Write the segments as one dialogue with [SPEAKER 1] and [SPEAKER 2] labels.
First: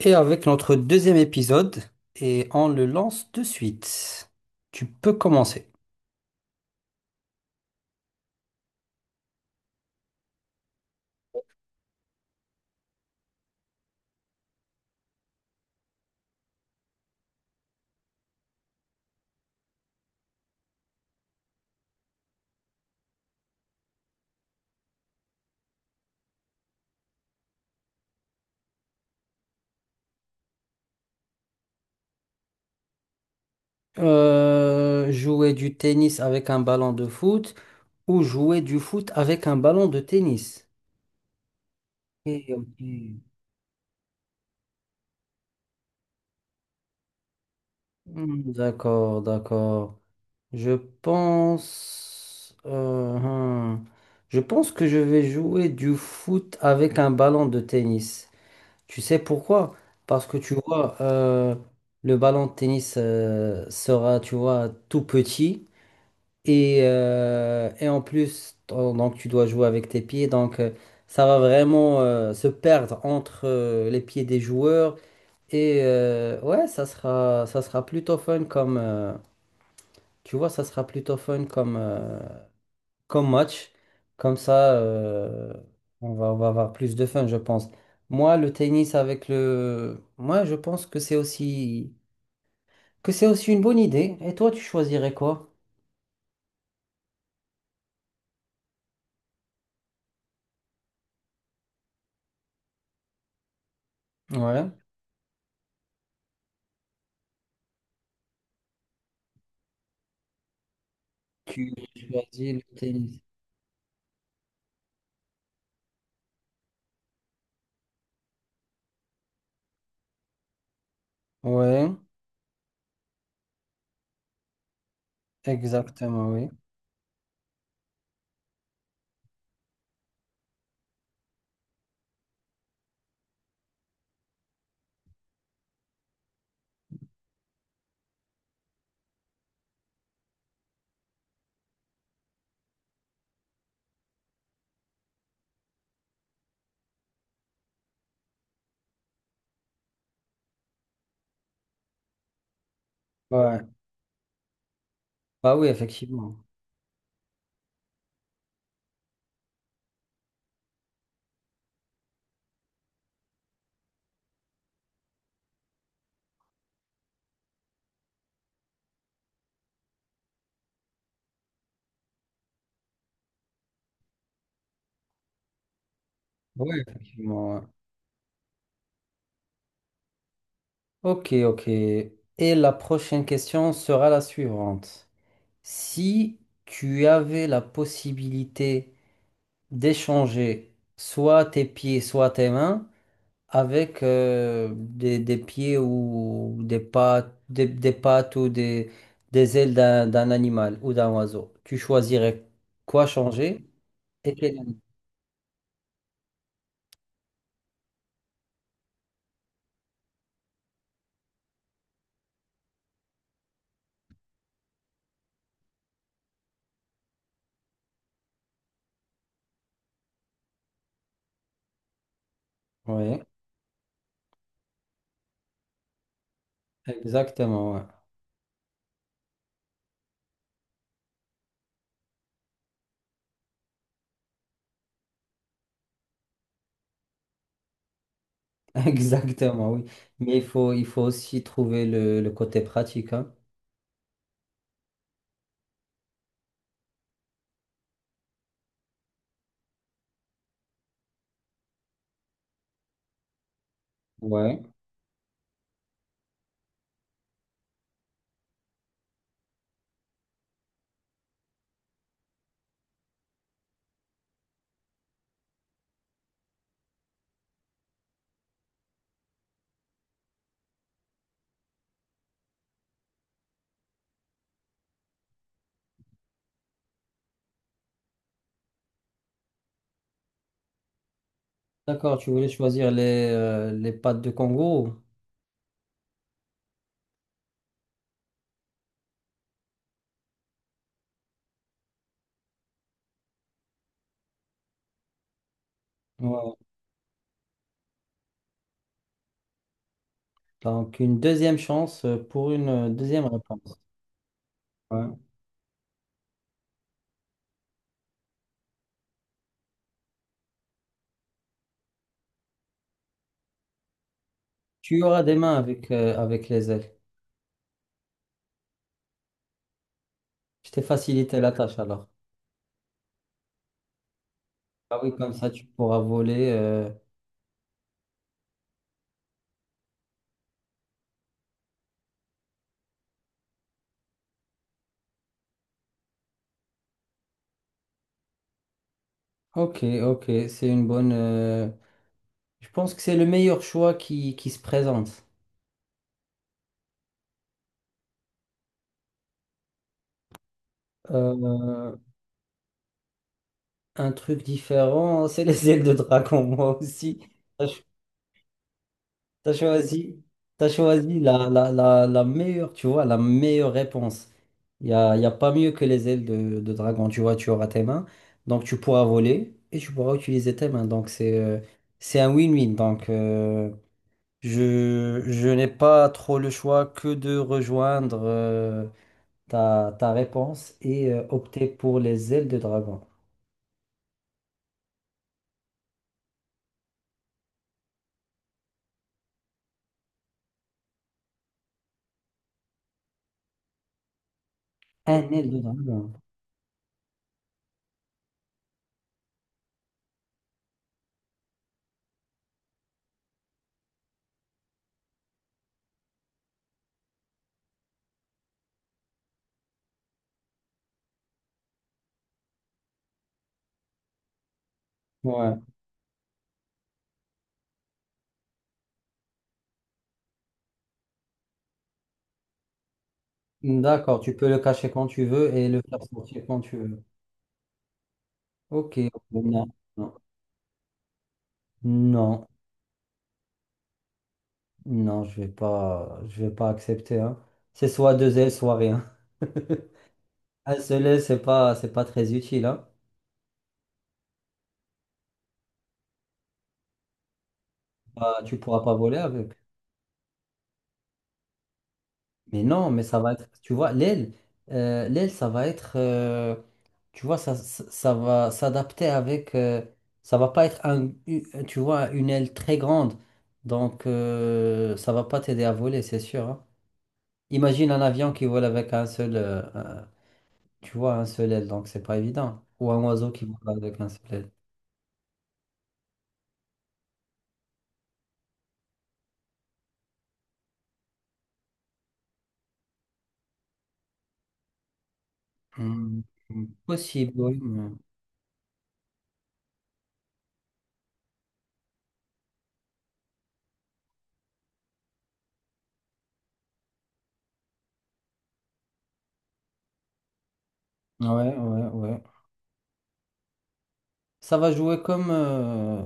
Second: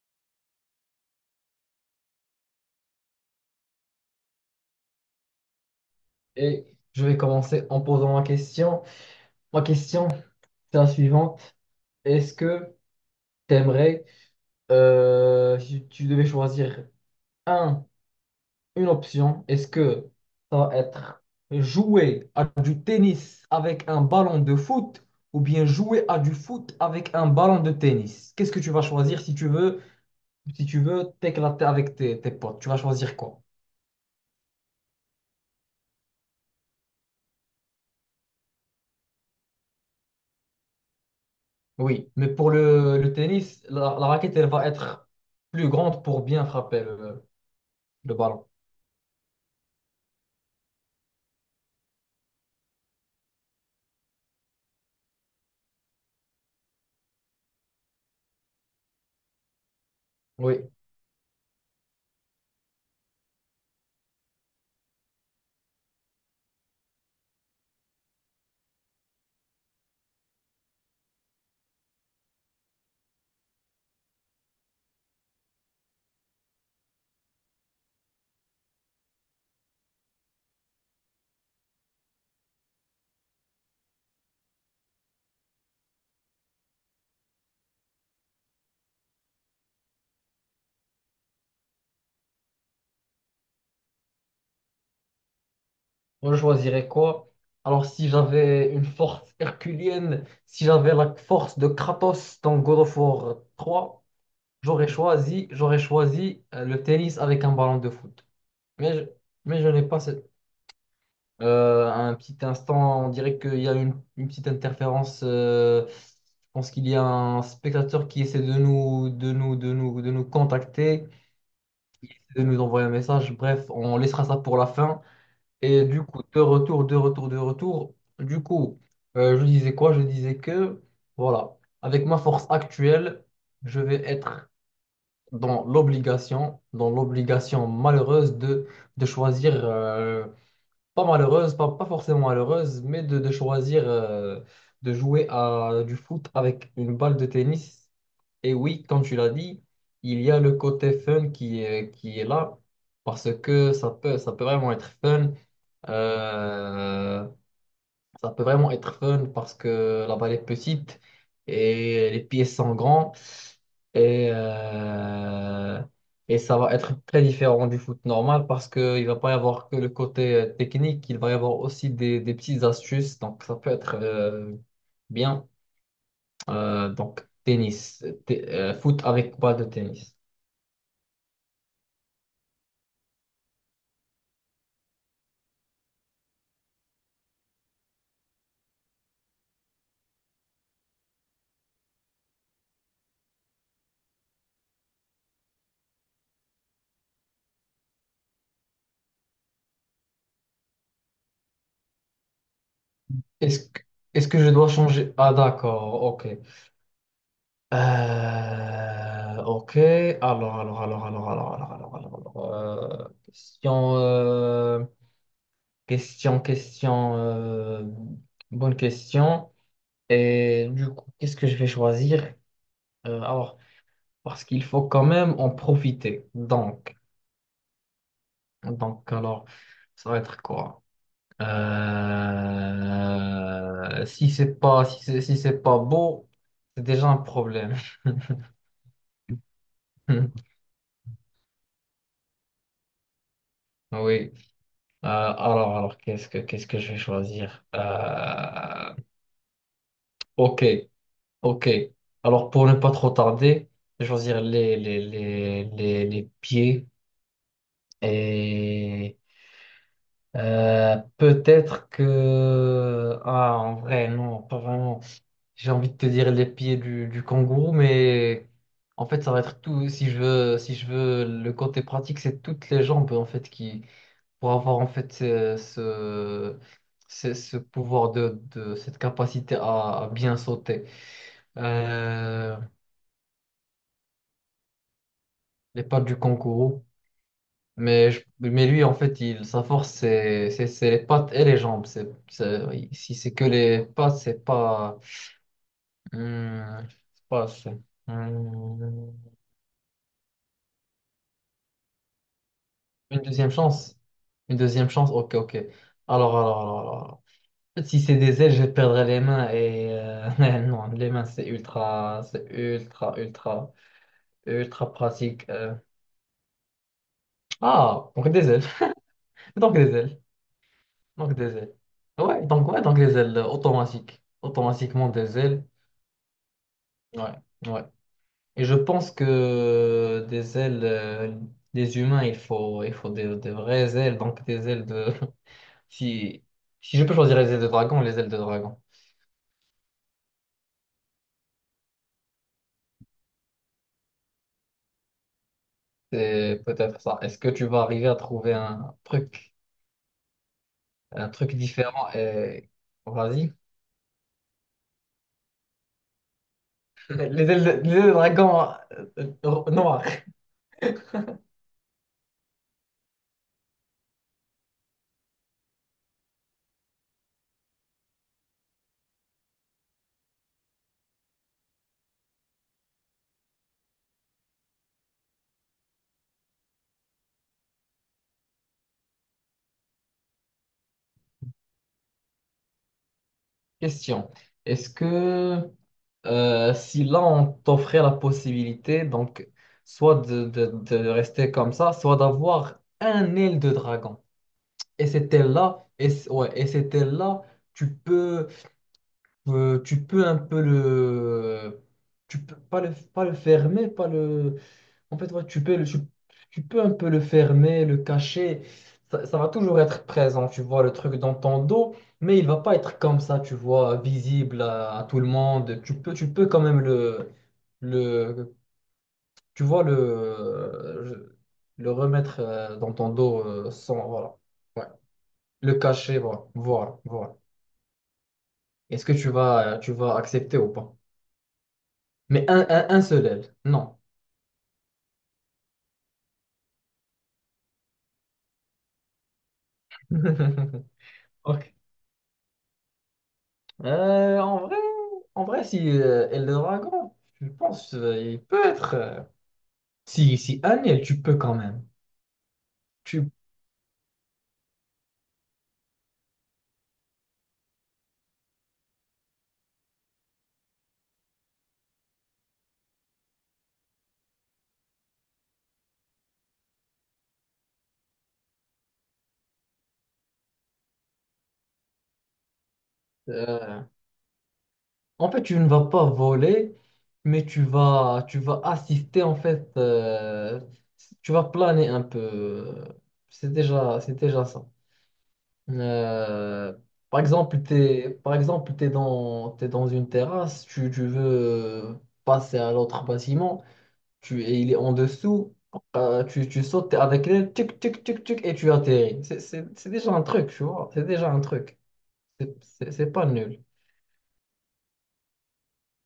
[SPEAKER 1] Et avec notre deuxième épisode, et on le lance de suite. Tu peux commencer.
[SPEAKER 2] Et je vais commencer en posant ma question. Ma question, c'est la suivante. Est-ce que t'aimerais, si tu devais choisir un, une option, est-ce que ça va être jouer à du tennis avec un ballon de foot ou bien jouer à du foot avec un ballon de tennis? Qu'est-ce que tu vas choisir si tu veux t'éclater avec tes potes? Tu vas choisir quoi?
[SPEAKER 1] Jouer du tennis avec un ballon de foot ou jouer du foot avec un ballon de tennis.
[SPEAKER 2] Oui, mais
[SPEAKER 1] Ok,
[SPEAKER 2] pour
[SPEAKER 1] ok.
[SPEAKER 2] le tennis, la raquette, elle va être plus grande pour bien frapper le
[SPEAKER 1] Hmm,
[SPEAKER 2] ballon.
[SPEAKER 1] d'accord, d'accord. Je pense, Je pense que je vais jouer du foot avec un ballon de tennis. Tu sais pourquoi? Parce que tu
[SPEAKER 2] Oui,
[SPEAKER 1] vois, le ballon de tennis sera, tu vois, tout petit. Et en plus, donc tu dois jouer avec tes pieds. Donc ça va vraiment se perdre entre les pieds des joueurs. Et ouais, ça sera plutôt fun tu vois, ça sera plutôt fun comme, comme match. Comme ça, on va avoir plus de fun, je pense. Moi, le tennis avec le... Moi, je pense que que c'est aussi une bonne idée. Et toi, tu choisirais quoi?
[SPEAKER 2] moi je choisirais quoi? Alors si j'avais une force herculienne, si j'avais la force de Kratos dans God of War 3,
[SPEAKER 1] Ouais.
[SPEAKER 2] j'aurais choisi le tennis avec un ballon de foot. Mais je, mais je n'ai pas cette...
[SPEAKER 1] Tu
[SPEAKER 2] Un petit
[SPEAKER 1] choisis le
[SPEAKER 2] instant, on
[SPEAKER 1] tennis.
[SPEAKER 2] dirait qu'il y a une petite interférence. Je pense qu'il y a un spectateur qui essaie de de nous contacter,
[SPEAKER 1] Ouais,
[SPEAKER 2] qui essaie de nous envoyer un message. Bref, on laissera ça pour la fin. Et du coup,
[SPEAKER 1] exactement, oui.
[SPEAKER 2] de retour. Du coup, je disais quoi? Je disais voilà, avec ma force actuelle, je vais être dans l'obligation malheureuse de choisir, pas malheureuse, pas forcément malheureuse, mais de choisir de jouer à du foot avec une balle de tennis. Et oui, comme tu l'as dit, il y a le côté fun qui est là, parce
[SPEAKER 1] Ouais.
[SPEAKER 2] que ça peut vraiment être fun.
[SPEAKER 1] Bah oui, effectivement.
[SPEAKER 2] Euh, Ça peut vraiment être fun parce que la balle est petite et les pieds sont grands et, euh, et ça va être très différent du foot normal parce qu'il ne va pas y avoir que le côté technique, il va y avoir aussi des petites astuces, donc ça peut être bien.
[SPEAKER 1] Oui,
[SPEAKER 2] Euh, donc
[SPEAKER 1] effectivement, ouais.
[SPEAKER 2] tennis, t- euh, foot avec balle de tennis.
[SPEAKER 1] Ok, ok. Et la prochaine question sera la suivante. Si tu avais la possibilité d'échanger soit tes pieds, soit tes mains avec des pieds ou des pattes ou des ailes d'un animal ou d'un oiseau. Tu choisirais quoi
[SPEAKER 2] Est-ce
[SPEAKER 1] changer
[SPEAKER 2] que, est-ce
[SPEAKER 1] et
[SPEAKER 2] que je
[SPEAKER 1] quel
[SPEAKER 2] dois
[SPEAKER 1] animal.
[SPEAKER 2] changer? Ah d'accord, ok. Ok, alors, question, question, euh, bonne question. Et du coup, qu'est-ce que je vais choisir?
[SPEAKER 1] Oui,
[SPEAKER 2] Alors, parce qu'il faut quand même en profiter. Donc,
[SPEAKER 1] exactement, ouais.
[SPEAKER 2] donc, alors, ça va être quoi? Si c'est pas, si c'est pas beau, c'est déjà un problème.
[SPEAKER 1] Exactement, oui. Mais il faut aussi trouver le côté pratique, hein.
[SPEAKER 2] Oui. Alors, qu'est-ce que je vais choisir? Ok, ok. Alors, pour ne pas trop tarder, je vais choisir
[SPEAKER 1] Ouais.
[SPEAKER 2] les pieds et peut-être que ah en vrai non, pas vraiment. J'ai envie de te dire les pieds du kangourou, mais en fait, ça va être tout. Si je veux le côté pratique, c'est toutes les jambes en fait qui pour avoir en fait ce pouvoir de cette capacité à bien sauter.
[SPEAKER 1] D'accord, tu voulais
[SPEAKER 2] Euh,
[SPEAKER 1] choisir les pattes de kangourou.
[SPEAKER 2] les pattes du kangourou. Mais lui, en fait, sa force, c'est les pattes et les jambes. Si c'est que les pattes, c'est pas.
[SPEAKER 1] Ouais.
[SPEAKER 2] Hmm, c'est pas assez. Hmm,
[SPEAKER 1] Donc, une deuxième chance pour une
[SPEAKER 2] une
[SPEAKER 1] deuxième
[SPEAKER 2] deuxième
[SPEAKER 1] réponse.
[SPEAKER 2] chance. Une deuxième
[SPEAKER 1] Ouais.
[SPEAKER 2] chance. Ok, ok. Alors. Si c'est des ailes, je perdrais les mains et non, les mains c'est ultra
[SPEAKER 1] Tu auras des
[SPEAKER 2] pratique.
[SPEAKER 1] mains avec, avec les ailes.
[SPEAKER 2] Ah, donc des ailes, donc des ailes,
[SPEAKER 1] Je t'ai
[SPEAKER 2] donc
[SPEAKER 1] facilité
[SPEAKER 2] des
[SPEAKER 1] la
[SPEAKER 2] ailes.
[SPEAKER 1] tâche alors.
[SPEAKER 2] Ouais, donc les ailes
[SPEAKER 1] Ah
[SPEAKER 2] automatiquement
[SPEAKER 1] oui, comme
[SPEAKER 2] des
[SPEAKER 1] ça tu
[SPEAKER 2] ailes.
[SPEAKER 1] pourras voler,
[SPEAKER 2] Ouais, ouais. Et je pense que des ailes, des humains, il faut des vraies ailes, donc des ailes de. Si, si je peux choisir les ailes de dragon,
[SPEAKER 1] Ok, ok, c'est une bonne, je pense que c'est le meilleur choix qui se présente.
[SPEAKER 2] c'est peut-être ça. Est-ce que tu vas arriver à trouver un truc? Un truc
[SPEAKER 1] Euh,
[SPEAKER 2] différent. Vas-y.
[SPEAKER 1] un truc différent, c'est les ailes de dragon, moi aussi. Je
[SPEAKER 2] Les ailes de dragon
[SPEAKER 1] T'as
[SPEAKER 2] noir.
[SPEAKER 1] choisi, t'as choisi la, la, la, la meilleure, tu vois, la meilleure réponse. Y a pas mieux que les ailes de dragon, tu vois, tu auras tes mains. Donc tu pourras voler et tu pourras utiliser tes mains. Donc c'est un win-win. Donc je n'ai pas trop le choix que de rejoindre ta, ta réponse et opter pour les ailes de dragon.
[SPEAKER 2] Question. Est-ce que si là on t'offrait la possibilité, donc soit de rester comme ça, soit d'avoir un aile de dragon.
[SPEAKER 1] Un aile de dragon.
[SPEAKER 2] Et cette aile-là, tu peux, tu peux un peu tu peux pas pas le fermer, pas le, en fait, ouais, tu peux un peu le fermer, le cacher. Ça va toujours être présent, tu vois, le truc dans ton dos, mais il va pas être comme ça, tu vois, visible à tout le
[SPEAKER 1] Ouais.
[SPEAKER 2] monde. Tu peux quand même le, tu vois, le remettre dans ton dos sans,
[SPEAKER 1] D'accord, tu
[SPEAKER 2] voilà.
[SPEAKER 1] peux le
[SPEAKER 2] Ouais.
[SPEAKER 1] cacher quand tu veux et
[SPEAKER 2] Le
[SPEAKER 1] le faire
[SPEAKER 2] cacher,
[SPEAKER 1] sortir
[SPEAKER 2] voilà,
[SPEAKER 1] quand tu
[SPEAKER 2] voilà,
[SPEAKER 1] veux.
[SPEAKER 2] voilà.
[SPEAKER 1] Ok,
[SPEAKER 2] Est-ce que
[SPEAKER 1] bon, non,
[SPEAKER 2] tu vas
[SPEAKER 1] non,
[SPEAKER 2] accepter ou pas?
[SPEAKER 1] non,
[SPEAKER 2] Mais un seul aile, non.
[SPEAKER 1] non, je vais pas accepter, hein. C'est soit deux ailes, soit rien. Un seul aile,
[SPEAKER 2] Ok.
[SPEAKER 1] c'est pas très utile, hein.
[SPEAKER 2] Euh, en vrai, en vrai, si Eldragon, je pense
[SPEAKER 1] Bah,
[SPEAKER 2] il
[SPEAKER 1] tu
[SPEAKER 2] peut
[SPEAKER 1] pourras pas
[SPEAKER 2] être.
[SPEAKER 1] voler avec.
[SPEAKER 2] Si si Aniel, tu peux quand même.
[SPEAKER 1] Mais non, mais ça
[SPEAKER 2] Tu,
[SPEAKER 1] va être, tu vois, l'aile, l'aile, ça va être, tu vois, ça va s'adapter avec, ça va pas être tu vois, une aile très grande, donc ça va pas t'aider à voler, c'est sûr, hein. Imagine un avion qui vole avec un seul, tu vois, un seul aile, donc c'est pas évident. Ou un oiseau qui vole
[SPEAKER 2] euh,
[SPEAKER 1] avec un seul aile.
[SPEAKER 2] en fait, tu ne vas pas voler, mais tu vas assister en fait. Tu vas planer un peu. C'est déjà ça.
[SPEAKER 1] Hmm, hmm.
[SPEAKER 2] Euh, par
[SPEAKER 1] Possible, oui,
[SPEAKER 2] exemple,
[SPEAKER 1] mais...
[SPEAKER 2] t'es par exemple t'es dans une terrasse, tu veux passer à l'autre bâtiment. Et il est en dessous, tu sautes t'es avec l'aile, tic, tic, tic, tic, et tu atterris. C'est déjà un truc, tu vois. C'est
[SPEAKER 1] Ouais,
[SPEAKER 2] déjà un truc.
[SPEAKER 1] ouais, ouais.
[SPEAKER 2] C'est pas nul.
[SPEAKER 1] Ça va jouer comme,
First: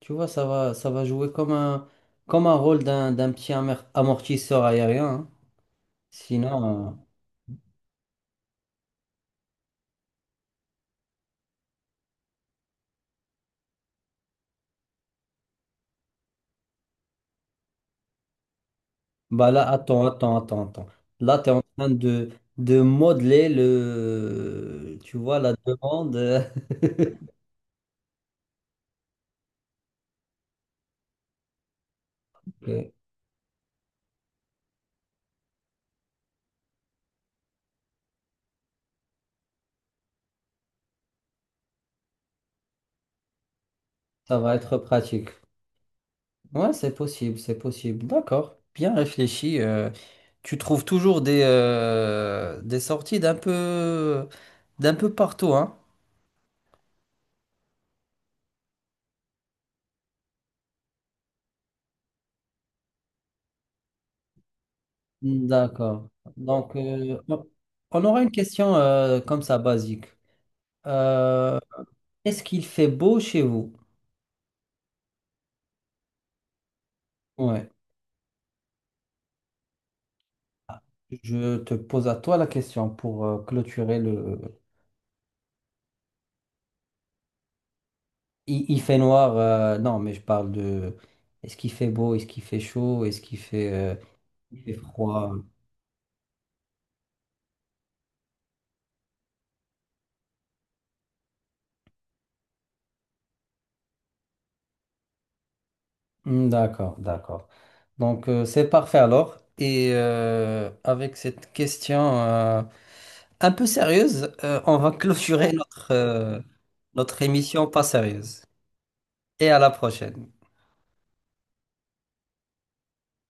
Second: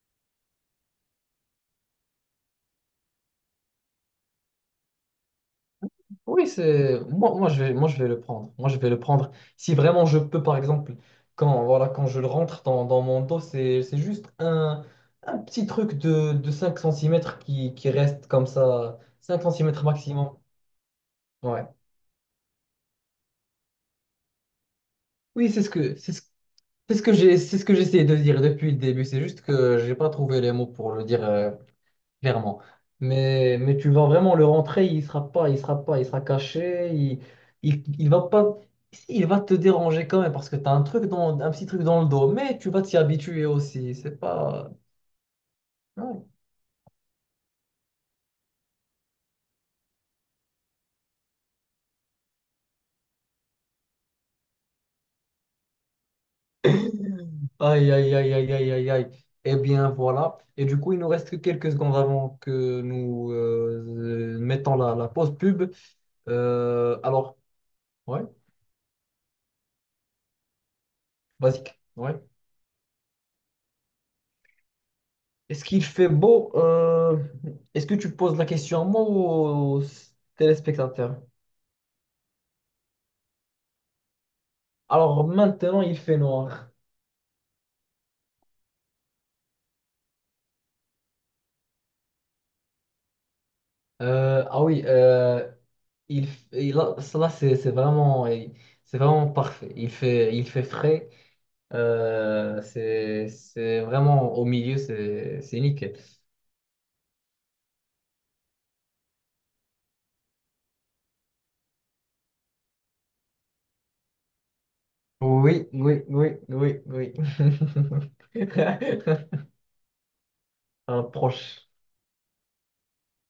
[SPEAKER 1] tu vois, ça va jouer comme un rôle d'un, d'un petit amortisseur aérien, hein.
[SPEAKER 2] Oui,
[SPEAKER 1] Sinon,
[SPEAKER 2] c'est moi, je vais le prendre. Moi, je vais le prendre. Si vraiment je peux, par exemple, quand, voilà, quand je le rentre dans mon dos, c'est juste un petit truc de 5 centimètres qui reste comme ça, 5
[SPEAKER 1] bah là,
[SPEAKER 2] centimètres
[SPEAKER 1] attends,
[SPEAKER 2] maximum.
[SPEAKER 1] attends, attends, attends. Là, tu es en
[SPEAKER 2] Ouais.
[SPEAKER 1] train de modeler le, tu vois,
[SPEAKER 2] Oui,
[SPEAKER 1] la
[SPEAKER 2] c'est ce que, c'est
[SPEAKER 1] demande.
[SPEAKER 2] ce c'est ce que j'ai, c'est ce que j'essayais de dire depuis le début. C'est juste que j'ai pas trouvé les mots pour le dire clairement.
[SPEAKER 1] Ok,
[SPEAKER 2] Mais tu vas vraiment le rentrer, il sera pas, il sera caché, il va pas, il va te déranger quand même parce que tu as un truc dans, un petit truc dans le dos. Mais tu vas t'y habituer aussi. C'est
[SPEAKER 1] ça va
[SPEAKER 2] pas.
[SPEAKER 1] être pratique.
[SPEAKER 2] Non.
[SPEAKER 1] Ouais, c'est possible, c'est possible. D'accord, bien réfléchi, tu trouves toujours des sorties d'un peu partout, hein?
[SPEAKER 2] Aïe aïe aïe aïe aïe aïe aïe. Eh bien voilà. Et du coup, il nous reste que quelques secondes avant que nous mettons la pause pub.
[SPEAKER 1] D'accord. Donc,
[SPEAKER 2] Euh, alors,
[SPEAKER 1] on
[SPEAKER 2] ouais,
[SPEAKER 1] aura une question comme ça, basique. Euh,
[SPEAKER 2] basique. Ouais.
[SPEAKER 1] est-ce qu'il fait beau chez vous?
[SPEAKER 2] Est-ce qu'il fait beau?
[SPEAKER 1] Ouais,
[SPEAKER 2] Est-ce que tu poses la question à moi ou aux téléspectateurs?
[SPEAKER 1] je te pose à toi la question pour clôturer le...
[SPEAKER 2] Alors maintenant, il fait noir.
[SPEAKER 1] Il fait noir, non, mais je parle de... Est-ce qu'il fait beau? Est-ce qu'il fait chaud? Est-ce qu'il fait,
[SPEAKER 2] Euh,
[SPEAKER 1] il
[SPEAKER 2] ah
[SPEAKER 1] fait
[SPEAKER 2] oui,
[SPEAKER 1] froid?
[SPEAKER 2] il, là, là, c'est vraiment parfait. Il fait frais. C'est vraiment au milieu, c'est nickel.
[SPEAKER 1] Hmm, d'accord, d'accord. Donc c'est parfait alors. Et avec cette question un peu sérieuse, on va clôturer
[SPEAKER 2] Oui,
[SPEAKER 1] notre,
[SPEAKER 2] oui, oui, oui, oui.
[SPEAKER 1] notre émission pas sérieuse. Et à la prochaine.
[SPEAKER 2] On approche.